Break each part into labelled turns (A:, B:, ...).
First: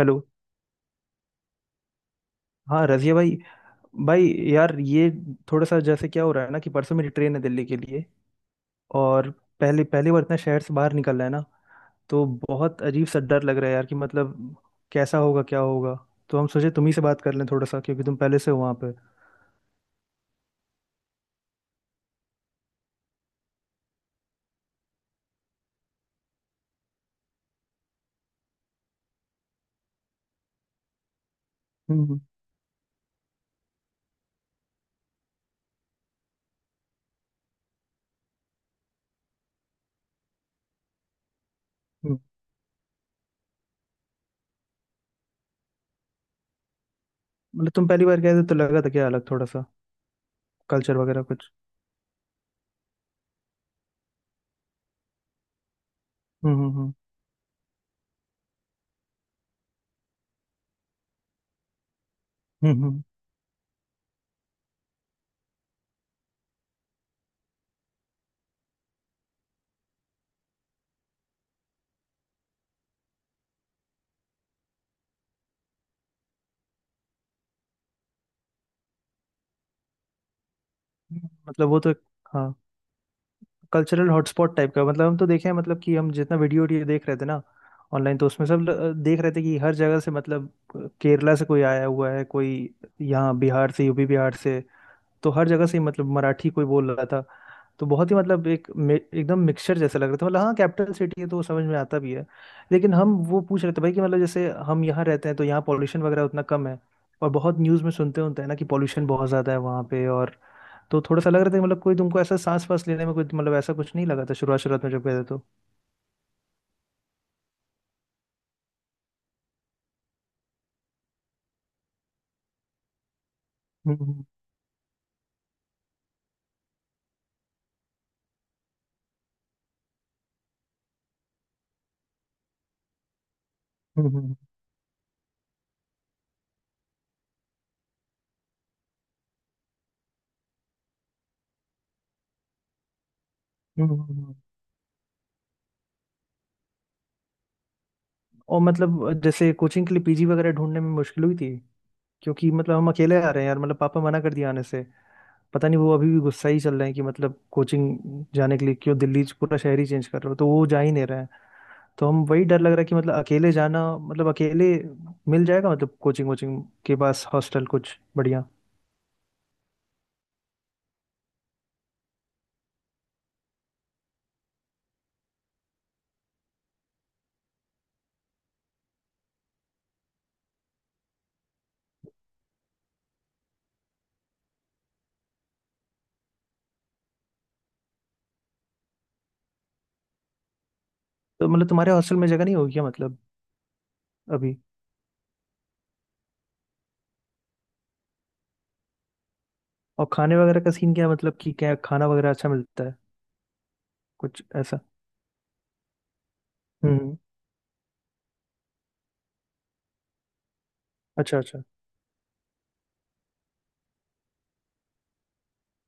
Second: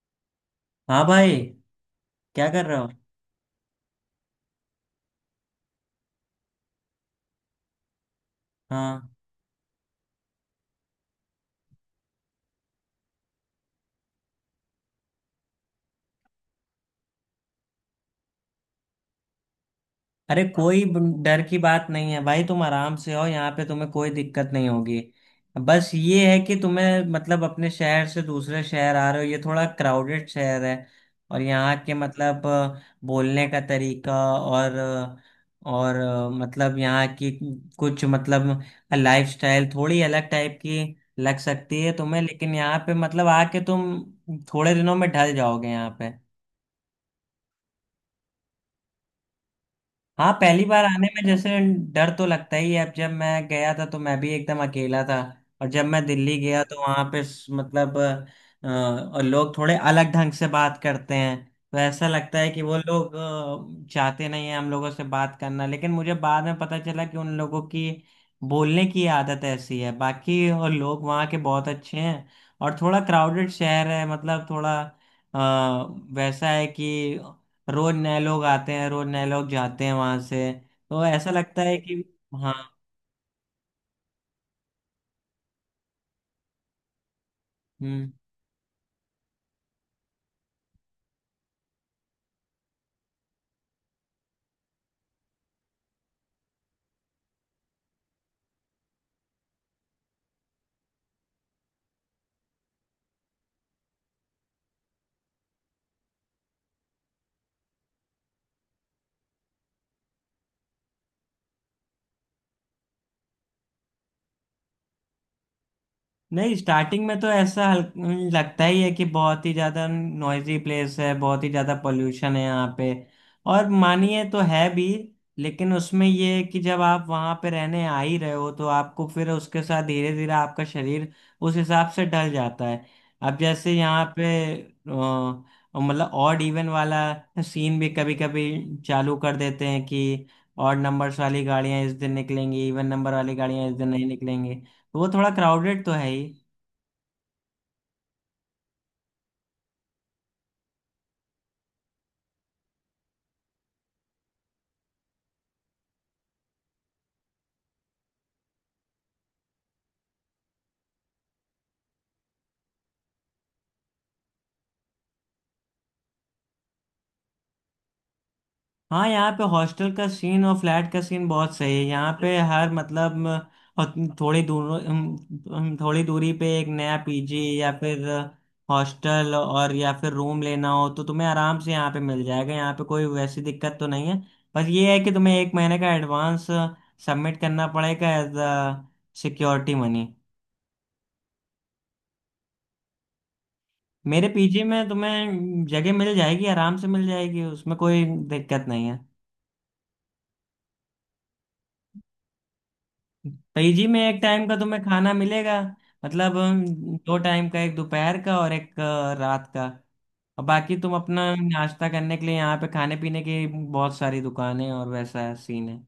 A: Hello.
B: हाँ भाई। क्या कर रहे
A: हाँ
B: हो?
A: रजिया भाई। भाई, यार, ये थोड़ा सा जैसे क्या हो रहा है ना कि परसों मेरी ट्रेन है दिल्ली के लिए।
B: हाँ,
A: और पहले पहली बार इतना शहर से बाहर निकल रहा है ना। तो बहुत अजीब सा डर लग रहा है यार कि मतलब कैसा होगा क्या होगा। तो हम सोचे तुम ही से बात कर लें थोड़ा सा क्योंकि तुम पहले से हो वहाँ पे।
B: अरे कोई डर की बात नहीं है भाई, तुम आराम से हो यहाँ पे, तुम्हें कोई दिक्कत नहीं होगी। बस ये है कि तुम्हें मतलब अपने शहर से दूसरे शहर आ रहे हो, ये थोड़ा क्राउडेड शहर है। और यहाँ के
A: हम्म हम्म
B: मतलब बोलने का तरीका और मतलब यहाँ की कुछ मतलब लाइफस्टाइल थोड़ी अलग टाइप की लग सकती है
A: हम्म।
B: तुम्हें, लेकिन यहाँ पे मतलब आके तुम थोड़े दिनों में ढल जाओगे यहाँ पे।
A: मतलब तुम पहली बार गए थे तो लगा था क्या अलग थोड़ा सा
B: हाँ, पहली बार
A: कल्चर
B: आने में
A: वगैरह कुछ।
B: जैसे डर तो लगता ही है। अब जब मैं गया था तो मैं भी एकदम अकेला था, और जब मैं दिल्ली
A: हम्म
B: गया
A: हम्म
B: तो
A: हम्म
B: वहाँ पे मतलब और लोग थोड़े अलग ढंग से बात करते हैं, तो ऐसा लगता है कि वो
A: हम्म हम्म,
B: लोग चाहते नहीं है हम लोगों से बात करना, लेकिन मुझे बाद में पता चला कि उन लोगों की बोलने की आदत ऐसी है, बाकी और लोग वहाँ के बहुत अच्छे हैं। और थोड़ा क्राउडेड शहर है, मतलब थोड़ा वैसा है कि रोज नए लोग आते हैं, रोज नए लोग जाते हैं वहां से, तो ऐसा लगता
A: मतलब
B: है
A: वो तो
B: कि। हाँ।
A: हाँ कल्चरल हॉटस्पॉट टाइप का मतलब हम तो देखे हैं, मतलब कि हम जितना वीडियो वीडियो देख रहे थे ना
B: हम्म।
A: ऑनलाइन, तो उसमें सब देख रहे थे कि हर जगह से मतलब केरला से कोई आया हुआ है, कोई यहाँ बिहार से, यूपी बिहार से, तो हर जगह से ही मतलब मराठी कोई बोल रहा था। तो बहुत ही मतलब एक एकदम मिक्सचर जैसा लग रहा था, मतलब हाँ कैपिटल सिटी है तो वो समझ में आता भी है। लेकिन हम वो पूछ रहे थे भाई कि मतलब जैसे हम यहाँ रहते हैं तो यहाँ पॉल्यूशन वगैरह उतना कम है, और बहुत न्यूज़ में सुनते होते हैं ना कि पॉल्यूशन बहुत ज़्यादा है वहाँ पे, और तो थोड़ा सा लग रहा था कि मतलब कोई तुमको ऐसा सांस वास लेने में कुछ, मतलब ऐसा कुछ नहीं लगा था शुरुआत शुरुआत में जब गए थे तो?
B: नहीं, स्टार्टिंग में तो ऐसा लगता ही है कि बहुत ही ज्यादा नॉइजी प्लेस है, बहुत ही ज्यादा पोल्यूशन है यहाँ पे, और मानिए
A: हम्म
B: तो है भी। लेकिन उसमें ये है कि जब आप वहाँ पे रहने आ ही रहे हो तो आपको फिर उसके साथ धीरे धीरे आपका शरीर उस हिसाब से ढल जाता है। अब जैसे यहाँ
A: हम्म
B: पे
A: हम्म,
B: मतलब ऑड इवन वाला सीन भी कभी कभी चालू कर देते हैं कि ऑड नंबर्स वाली गाड़ियाँ इस दिन निकलेंगी, इवन नंबर वाली गाड़ियाँ इस दिन
A: हम्म,
B: नहीं
A: हम्म।
B: निकलेंगी, तो वो थोड़ा क्राउडेड तो है ही।
A: और मतलब जैसे कोचिंग के लिए पीजी वगैरह ढूंढने में मुश्किल हुई थी, क्योंकि मतलब हम अकेले आ रहे हैं यार, मतलब पापा मना कर दिया आने से, पता नहीं वो अभी भी गुस्सा ही चल रहे हैं कि मतलब कोचिंग जाने के लिए क्यों दिल्ली से पूरा शहर ही चेंज कर रहे हो तो वो जा ही नहीं रहे हैं। तो हम वही डर लग रहा है कि मतलब अकेले जाना, मतलब अकेले मिल जाएगा मतलब कोचिंग वोचिंग के पास हॉस्टल कुछ बढ़िया?
B: हाँ, यहाँ पे हॉस्टल का सीन और फ्लैट का सीन बहुत सही है। यहाँ पे हर मतलब अ, थोड़ी दूर थोड़ी दूरी पे एक नया पीजी या फिर हॉस्टल और या फिर रूम लेना हो तो तुम्हें आराम से यहाँ पे मिल जाएगा, यहाँ पे कोई वैसी दिक्कत तो नहीं है। बस ये है कि तुम्हें एक महीने का एडवांस सबमिट करना पड़ेगा एज अ सिक्योरिटी मनी।
A: तो मतलब तुम्हारे हॉस्टल में जगह नहीं होगी क्या मतलब?
B: मेरे
A: अभी?
B: पीजी में तुम्हें जगह मिल जाएगी, आराम से मिल जाएगी, उसमें कोई दिक्कत नहीं है।
A: और खाने वगैरह का सीन क्या है? मतलब कि क्या खाना वगैरह अच्छा मिलता है
B: पीजी में एक
A: कुछ
B: टाइम का
A: ऐसा?
B: तुम्हें खाना मिलेगा, मतलब
A: हम्म।
B: दो टाइम का, एक दोपहर का और एक रात का। और बाकी तुम अपना
A: अच्छा, अच्छा,
B: नाश्ता करने के लिए यहाँ पे खाने पीने की बहुत सारी दुकानें और वैसा सीन है।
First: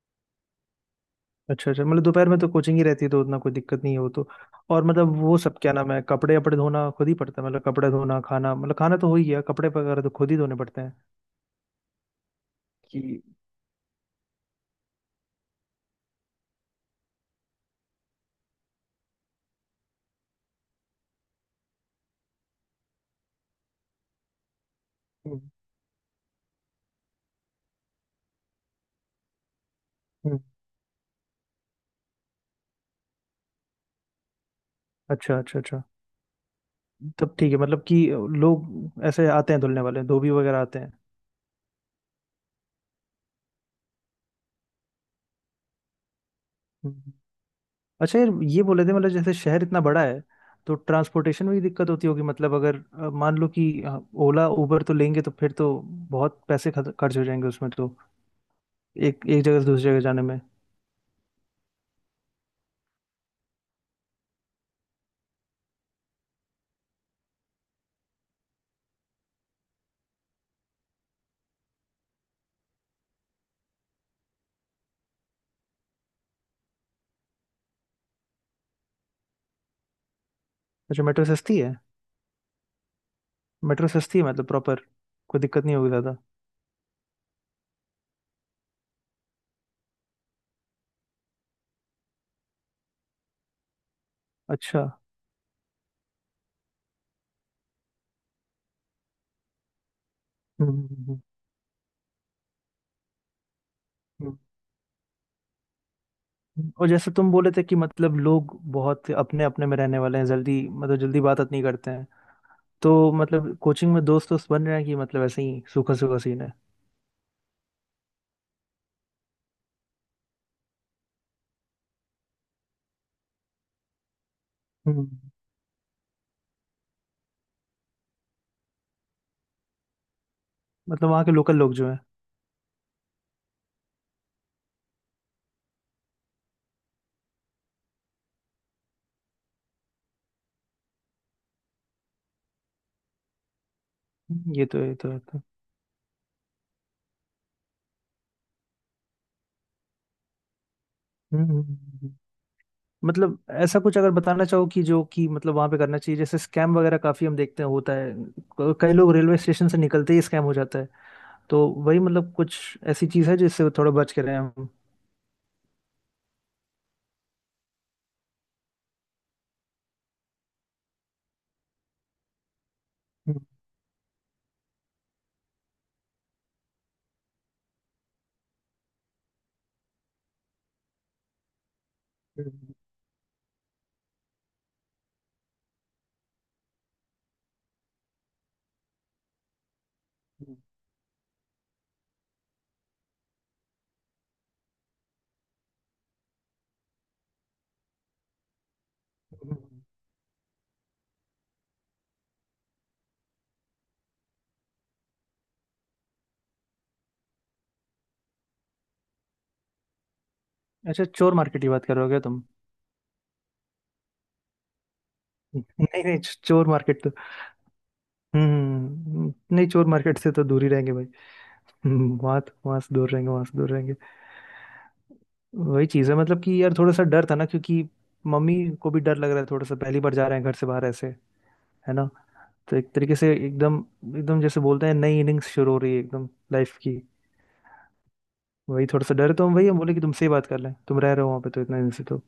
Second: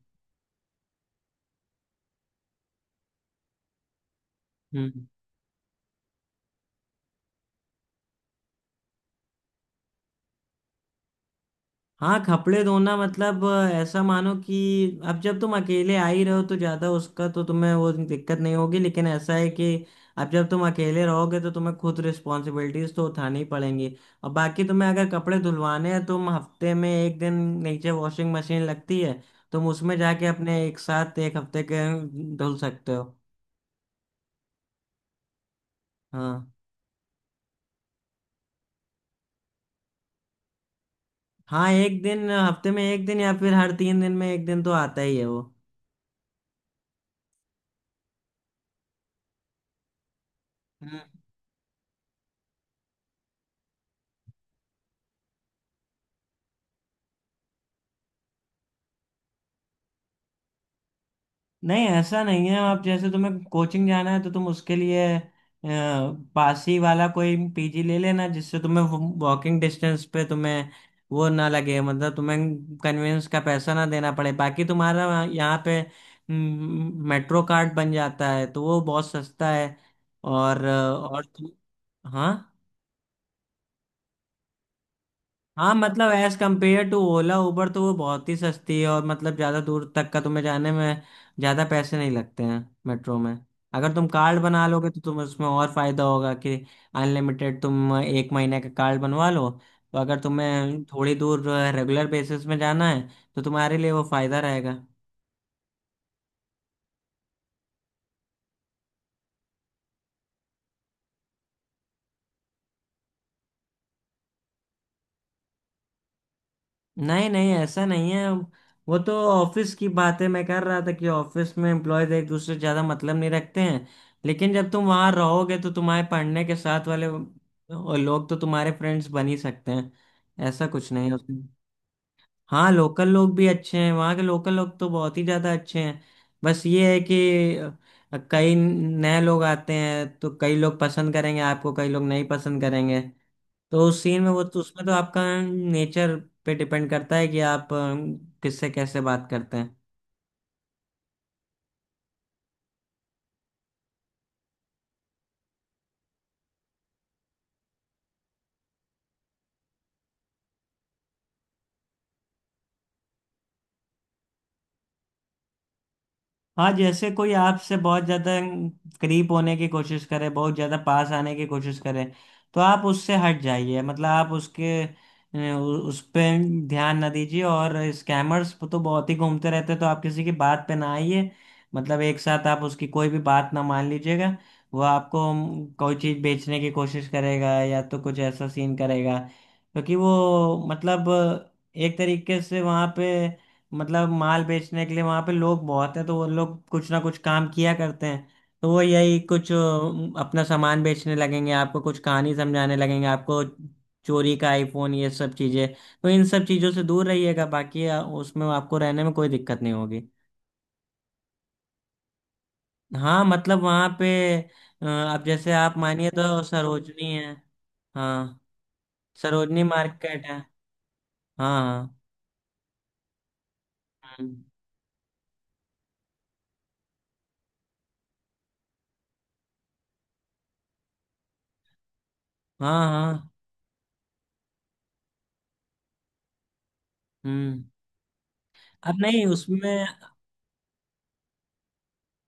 A: अच्छा। अच्छा, मतलब दोपहर में तो कोचिंग ही रहती है तो उतना कोई दिक्कत नहीं है वो तो। और
B: हम्म।
A: मतलब वो सब क्या नाम है कपड़े वपड़े धोना खुद ही पड़ता है, मतलब कपड़े धोना खाना, मतलब खाना तो हो ही गया, कपड़े वगैरह तो खुद ही धोने पड़ते हैं,
B: हाँ, कपड़े धोना
A: कि?
B: मतलब ऐसा मानो कि अब जब तुम अकेले आ ही रहे हो तो ज़्यादा उसका तो तुम्हें वो दिक्कत नहीं होगी, लेकिन ऐसा है कि अब जब तुम अकेले रहोगे तो तुम्हें खुद रिस्पॉन्सिबिलिटीज तो उठानी पड़ेंगी। और बाकी तुम्हें अगर कपड़े
A: हम्म
B: धुलवाने हैं तो तुम हफ्ते में एक दिन नीचे वॉशिंग मशीन लगती है, तुम उसमें जाके
A: हम्म,
B: अपने एक साथ एक हफ्ते के धुल सकते हो।
A: अच्छा अच्छा अच्छा।
B: हाँ
A: तब ठीक है, मतलब कि लोग ऐसे आते हैं धुलने वाले धोबी वगैरह आते
B: हाँ, एक दिन हफ्ते में, एक दिन या फिर हर तीन दिन में एक दिन तो आता ही है वो।
A: हैं? अच्छा, यार ये बोले थे मतलब जैसे शहर इतना बड़ा है तो ट्रांसपोर्टेशन में भी दिक्कत होती होगी मतलब, अगर मान लो कि ओला उबर तो लेंगे तो फिर तो बहुत पैसे खर्च खर्च हो जाएंगे उसमें तो, एक एक जगह से दूसरी जगह जाने में।
B: नहीं, ऐसा नहीं है, आप जैसे तुम्हें कोचिंग जाना है तो तुम उसके लिए पास ही वाला कोई पीजी ले लेना जिससे तुम्हें वॉकिंग डिस्टेंस पे तुम्हें वो ना लगे, मतलब तुम्हें कन्वेंस का पैसा ना देना पड़े। बाकी तुम्हारा यहाँ पे मेट्रो कार्ड बन जाता है तो वो बहुत सस्ता है। और अ,
A: अच्छा,
B: और
A: मेट्रो
B: तुम
A: सस्ती है?
B: हाँ।
A: मेट्रो सस्ती है मतलब प्रॉपर? कोई दिक्कत
B: हाँ,
A: नहीं होगी
B: मतलब
A: ज़्यादा?
B: As compare to Ola Uber तो वो बहुत ही सस्ती है, और मतलब ज़्यादा दूर तक का तुम्हें जाने में ज़्यादा पैसे नहीं लगते हैं मेट्रो में। अगर तुम कार्ड बना
A: अच्छा।
B: लोगे तो तुम उसमें और फायदा होगा कि अनलिमिटेड, तुम एक महीने का कार्ड बनवा लो तो अगर
A: हम्म
B: तुम्हें
A: हम्म,
B: थोड़ी
A: हम्म,
B: दूर रेगुलर बेसिस में जाना है तो तुम्हारे लिए वो
A: हम्म, हम्म।
B: फायदा रहेगा।
A: और जैसे तुम बोले थे कि मतलब लोग बहुत अपने अपने में रहने वाले हैं, जल्दी मतलब जल्दी बात नहीं करते हैं, तो मतलब कोचिंग में दोस्त दोस्त बन रहे हैं कि मतलब ऐसे ही सूखा सूखा सीन है?
B: नहीं नहीं, ऐसा नहीं है, वो तो ऑफिस की बातें मैं कर रहा था कि ऑफिस में एम्प्लॉयज एक दूसरे से ज्यादा मतलब नहीं रखते हैं। लेकिन जब तुम
A: हम्म।
B: वहां रहोगे तो तुम्हारे पढ़ने के साथ वाले वो लोग तो तुम्हारे फ्रेंड्स बन ही सकते हैं, ऐसा कुछ नहीं
A: मतलब
B: है
A: वहाँ के
B: उसमें।
A: लोकल लोग जो हैं?
B: हाँ, लोकल लोग भी अच्छे हैं, वहाँ के लोकल लोग तो बहुत ही ज्यादा अच्छे हैं। बस ये है कि कई नए लोग आते हैं तो कई लोग पसंद करेंगे आपको, कई लोग नहीं पसंद करेंगे। तो उस सीन में वो, तो
A: ये तो
B: उसमें तो
A: ये तो ये
B: आपका
A: तो
B: नेचर पे डिपेंड करता है कि आप किससे कैसे बात करते हैं।
A: हम्म। मतलब ऐसा कुछ अगर बताना चाहो कि जो कि मतलब वहां पे करना चाहिए, जैसे स्कैम वगैरह काफी हम देखते हैं होता है, कई लोग रेलवे स्टेशन से निकलते ही स्कैम हो जाता है, तो वही मतलब कुछ ऐसी चीज है जिससे थोड़ा बच के रहे हम?
B: हाँ, जैसे कोई आपसे बहुत ज्यादा करीब होने की कोशिश करे, बहुत ज्यादा पास आने की कोशिश करे, तो आप उससे हट
A: हम्म,
B: जाइए, मतलब आप उसके उस पे ध्यान ना दीजिए। और स्कैमर्स तो बहुत ही घूमते रहते हैं, तो आप किसी की बात पे ना आइए, मतलब एक साथ आप
A: हम्म,
B: उसकी कोई भी बात ना मान लीजिएगा। वो आपको कोई चीज बेचने की कोशिश करेगा या तो कुछ ऐसा सीन करेगा, क्योंकि
A: हम्म,
B: वो मतलब एक तरीके से वहाँ पे मतलब माल बेचने के लिए वहां पे लोग बहुत हैं, तो वो लोग कुछ ना कुछ काम किया करते हैं। तो वो यही कुछ
A: हम्म, हम्म।
B: अपना सामान बेचने लगेंगे आपको, कुछ कहानी समझाने लगेंगे आपको, चोरी का आईफोन, ये सब चीजें। तो इन सब चीजों से दूर रहिएगा, बाकी उसमें आपको रहने में कोई दिक्कत नहीं होगी।
A: अच्छा, चोर मार्केट की बात कर रहे हो क्या तुम?
B: हाँ, मतलब वहां पे अब जैसे आप
A: नहीं
B: मानिए
A: नहीं,
B: तो
A: चोर मार्केट तो।
B: सरोजनी है। हाँ, सरोजनी
A: नहीं चोर मार्केट
B: मार्केट
A: से
B: है।
A: तो दूर ही रहेंगे भाई।
B: हाँ
A: वहां वहां से दूर रहेंगे, वहां से दूर रहेंगे।
B: हाँ,
A: वही चीज है मतलब कि यार थोड़ा सा डर था ना, क्योंकि मम्मी को भी डर लग रहा है थोड़ा सा, पहली बार जा रहे हैं घर से बाहर ऐसे, है ना। तो
B: हाँ
A: एक तरीके
B: हाँ,
A: से एकदम एकदम जैसे बोलते हैं नई इनिंग्स शुरू हो रही है एकदम लाइफ की।
B: हम्म।
A: वही
B: अब
A: थोड़ा सा
B: नहीं
A: डर है, तो हम
B: उसमें।
A: बोले कि तुमसे ही बात कर लें, तुम रह रहे हो वहाँ पे तो इतने दिन से तो।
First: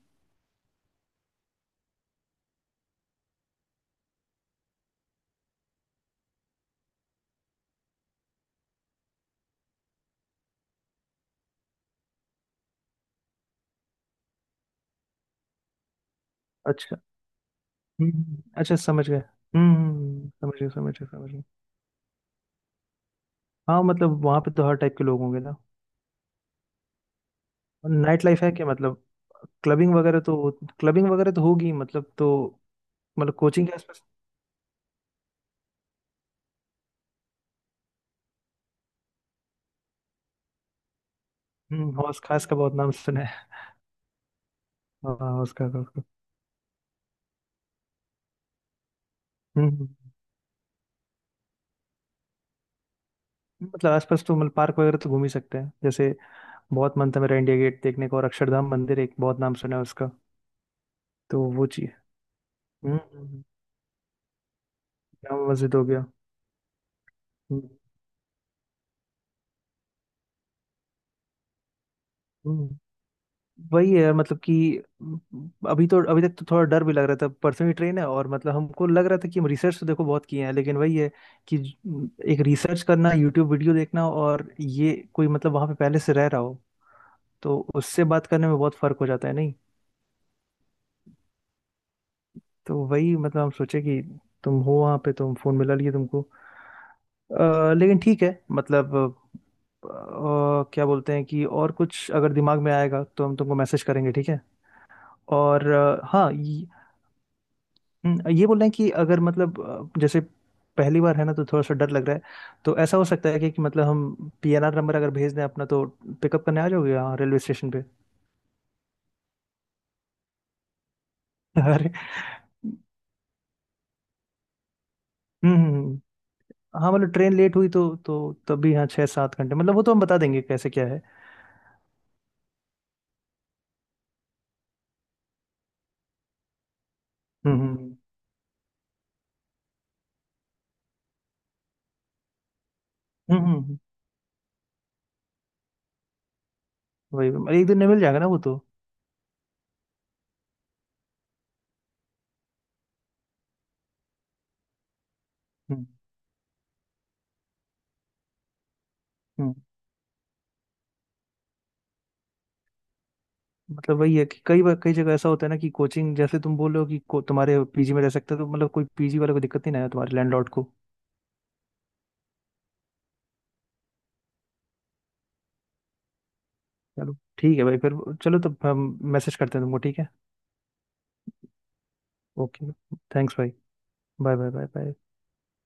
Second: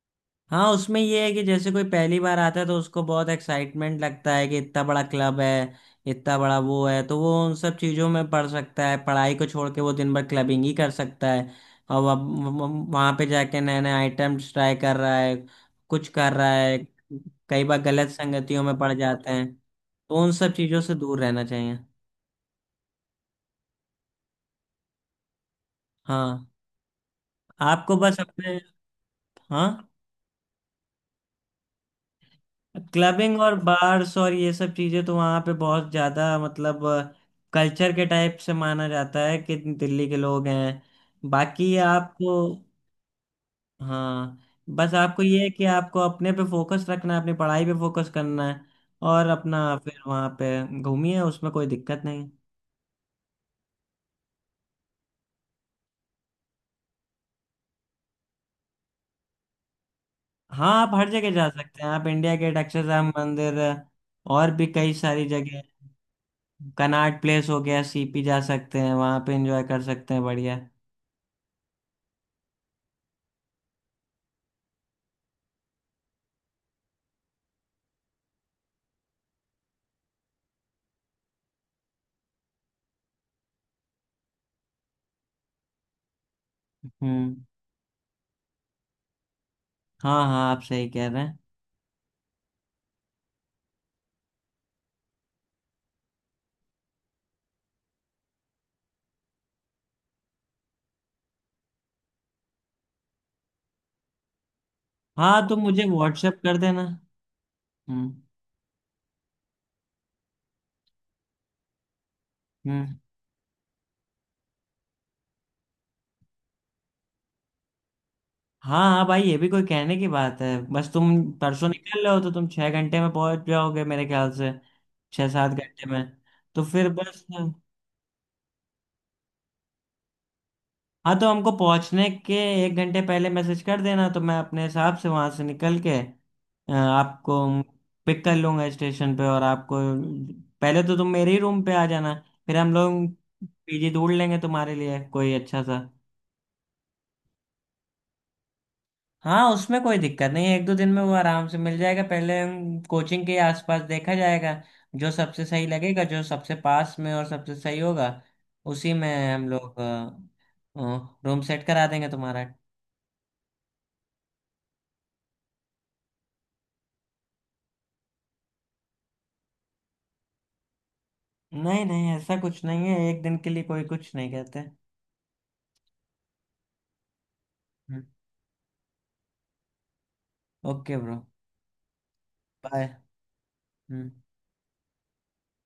B: हाँ, उसमें ये है कि जैसे कोई पहली बार आता है तो उसको बहुत एक्साइटमेंट लगता है कि इतना बड़ा क्लब है, इतना बड़ा वो है, तो वो उन सब चीज़ों में पढ़ सकता है, पढ़ाई को छोड़ के वो दिन भर क्लबिंग ही कर सकता है। और वह वहाँ पे जाके नए नए आइटम्स ट्राई कर रहा है, कुछ कर रहा है,
A: अच्छा।
B: कई बार गलत संगतियों में
A: अच्छा,
B: पड़
A: समझ गए।
B: जाते हैं, तो उन
A: समझ
B: सब
A: गए,
B: चीज़ों से
A: समझ गए,
B: दूर
A: समझ गए।
B: रहना चाहिए।
A: हाँ मतलब वहाँ पे तो हर टाइप के लोग होंगे ना।
B: हाँ, आपको बस
A: नाइट लाइफ है
B: अपने।
A: क्या मतलब?
B: हाँ,
A: क्लबिंग वगैरह तो? क्लबिंग वगैरह तो होगी मतलब तो? मतलब
B: क्लबिंग और
A: कोचिंग के आसपास?
B: बार्स और ये सब चीजें तो वहां पे बहुत ज्यादा मतलब कल्चर के टाइप से माना जाता है कि दिल्ली के लोग हैं। बाकी
A: हम्म, हौस
B: आपको
A: खास का बहुत नाम सुना है।
B: हाँ, बस
A: हाँ
B: आपको
A: हाँ,
B: ये है कि
A: उसका उसका
B: आपको
A: उसका।
B: अपने पे फोकस रखना है, अपनी पढ़ाई पे फोकस करना है, और अपना फिर
A: हम्म।
B: वहां पे घूमिए, उसमें कोई दिक्कत नहीं।
A: मतलब आसपास तो मतलब पार्क वगैरह तो घूम ही सकते हैं जैसे। बहुत मन था मेरा इंडिया गेट देखने का, और अक्षरधाम मंदिर, एक बहुत नाम सुना है उसका।
B: हाँ, आप हर जगह
A: तो
B: जा
A: वो
B: सकते हैं,
A: चीज।
B: आप इंडिया गेट,
A: हम्म
B: अक्षरधाम
A: हम्म, हम्म।
B: मंदिर और भी कई सारी
A: जामा
B: जगह,
A: मस्जिद हो गया।
B: कनॉट प्लेस हो
A: हम्म
B: गया, सीपी जा सकते हैं, वहां पे एंजॉय कर सकते हैं, बढ़िया।
A: हम्म। वही है मतलब कि अभी तक तो थोड़ा डर भी लग रहा था, परसों ही ट्रेन है, और मतलब हमको लग रहा था कि हम रिसर्च तो देखो बहुत किए हैं, लेकिन वही है कि एक रिसर्च करना, यूट्यूब वीडियो देखना, और ये कोई मतलब वहां पे पहले से रह रहा हो
B: हम्म।
A: तो उससे बात करने में बहुत फर्क हो जाता है।
B: हाँ हाँ, आप सही कह रहे हैं।
A: तो वही मतलब हम सोचे कि तुम हो वहाँ पे, तुम फोन मिला लिए तुमको। लेकिन ठीक है मतलब, अ, क्या बोलते हैं कि और कुछ अगर दिमाग में आएगा तो हम तुमको मैसेज करेंगे, ठीक है।
B: हाँ, तो
A: और
B: मुझे
A: हाँ
B: व्हाट्सएप कर देना। हम्म।
A: ये बोल रहे हैं कि अगर मतलब, जैसे पहली बार है ना तो थोड़ा सा डर लग रहा है, तो
B: हम्म।
A: ऐसा हो सकता है कि मतलब हम पीएनआर नंबर अगर भेज दें अपना तो पिकअप करने आ जाओगे यहाँ रेलवे स्टेशन पे?
B: हाँ हाँ भाई, ये भी कोई कहने की बात है। बस तुम परसों
A: अरे।
B: निकल रहे हो तो तुम छह घंटे में पहुंच जाओगे मेरे ख्याल से, छह सात
A: हम्म हम्म,
B: घंटे
A: हम्म।
B: में। तो फिर
A: हाँ मतलब
B: बस
A: ट्रेन लेट हुई तो तब भी, हाँ 6-7 घंटे मतलब, वो तो हम बता देंगे कैसे क्या है।
B: हाँ, तो हमको पहुंचने के एक घंटे पहले मैसेज कर देना तो मैं अपने हिसाब से वहां से निकल के आपको
A: हम्म हम्म
B: पिक कर लूंगा स्टेशन पे। और आपको पहले तो तुम मेरे ही रूम पे आ जाना, फिर हम लोग
A: हम्म हम्म,
B: पीजी ढूंढ लेंगे तुम्हारे लिए कोई अच्छा सा।
A: वही वही। मतलब एक दिन में मिल जाएगा ना वो तो?
B: हाँ, उसमें कोई दिक्कत नहीं है, एक दो दिन में वो आराम से मिल जाएगा, पहले हम कोचिंग के आसपास देखा जाएगा, जो सबसे सही
A: हम्म
B: लगेगा, जो सबसे पास में और सबसे सही होगा उसी में हम
A: हम्म।
B: लोग रूम सेट करा देंगे तुम्हारा।
A: मतलब वही है कि कई बार कई जगह ऐसा होता है ना कि कोचिंग जैसे तुम बोल रहे हो कि तुम्हारे पीजी में रह सकते हो तो मतलब कोई पीजी वाले को दिक्कत नहीं ना है तुम्हारे लैंडलॉर्ड को?
B: नहीं नहीं, ऐसा कुछ नहीं है, एक दिन के लिए कोई कुछ नहीं कहते।
A: चलो ठीक है भाई फिर। चलो तब हम मैसेज करते हैं तुमको, ठीक है।
B: Okay bro,
A: okay.
B: Bye.
A: Thanks भाई। Bye bye bye bye.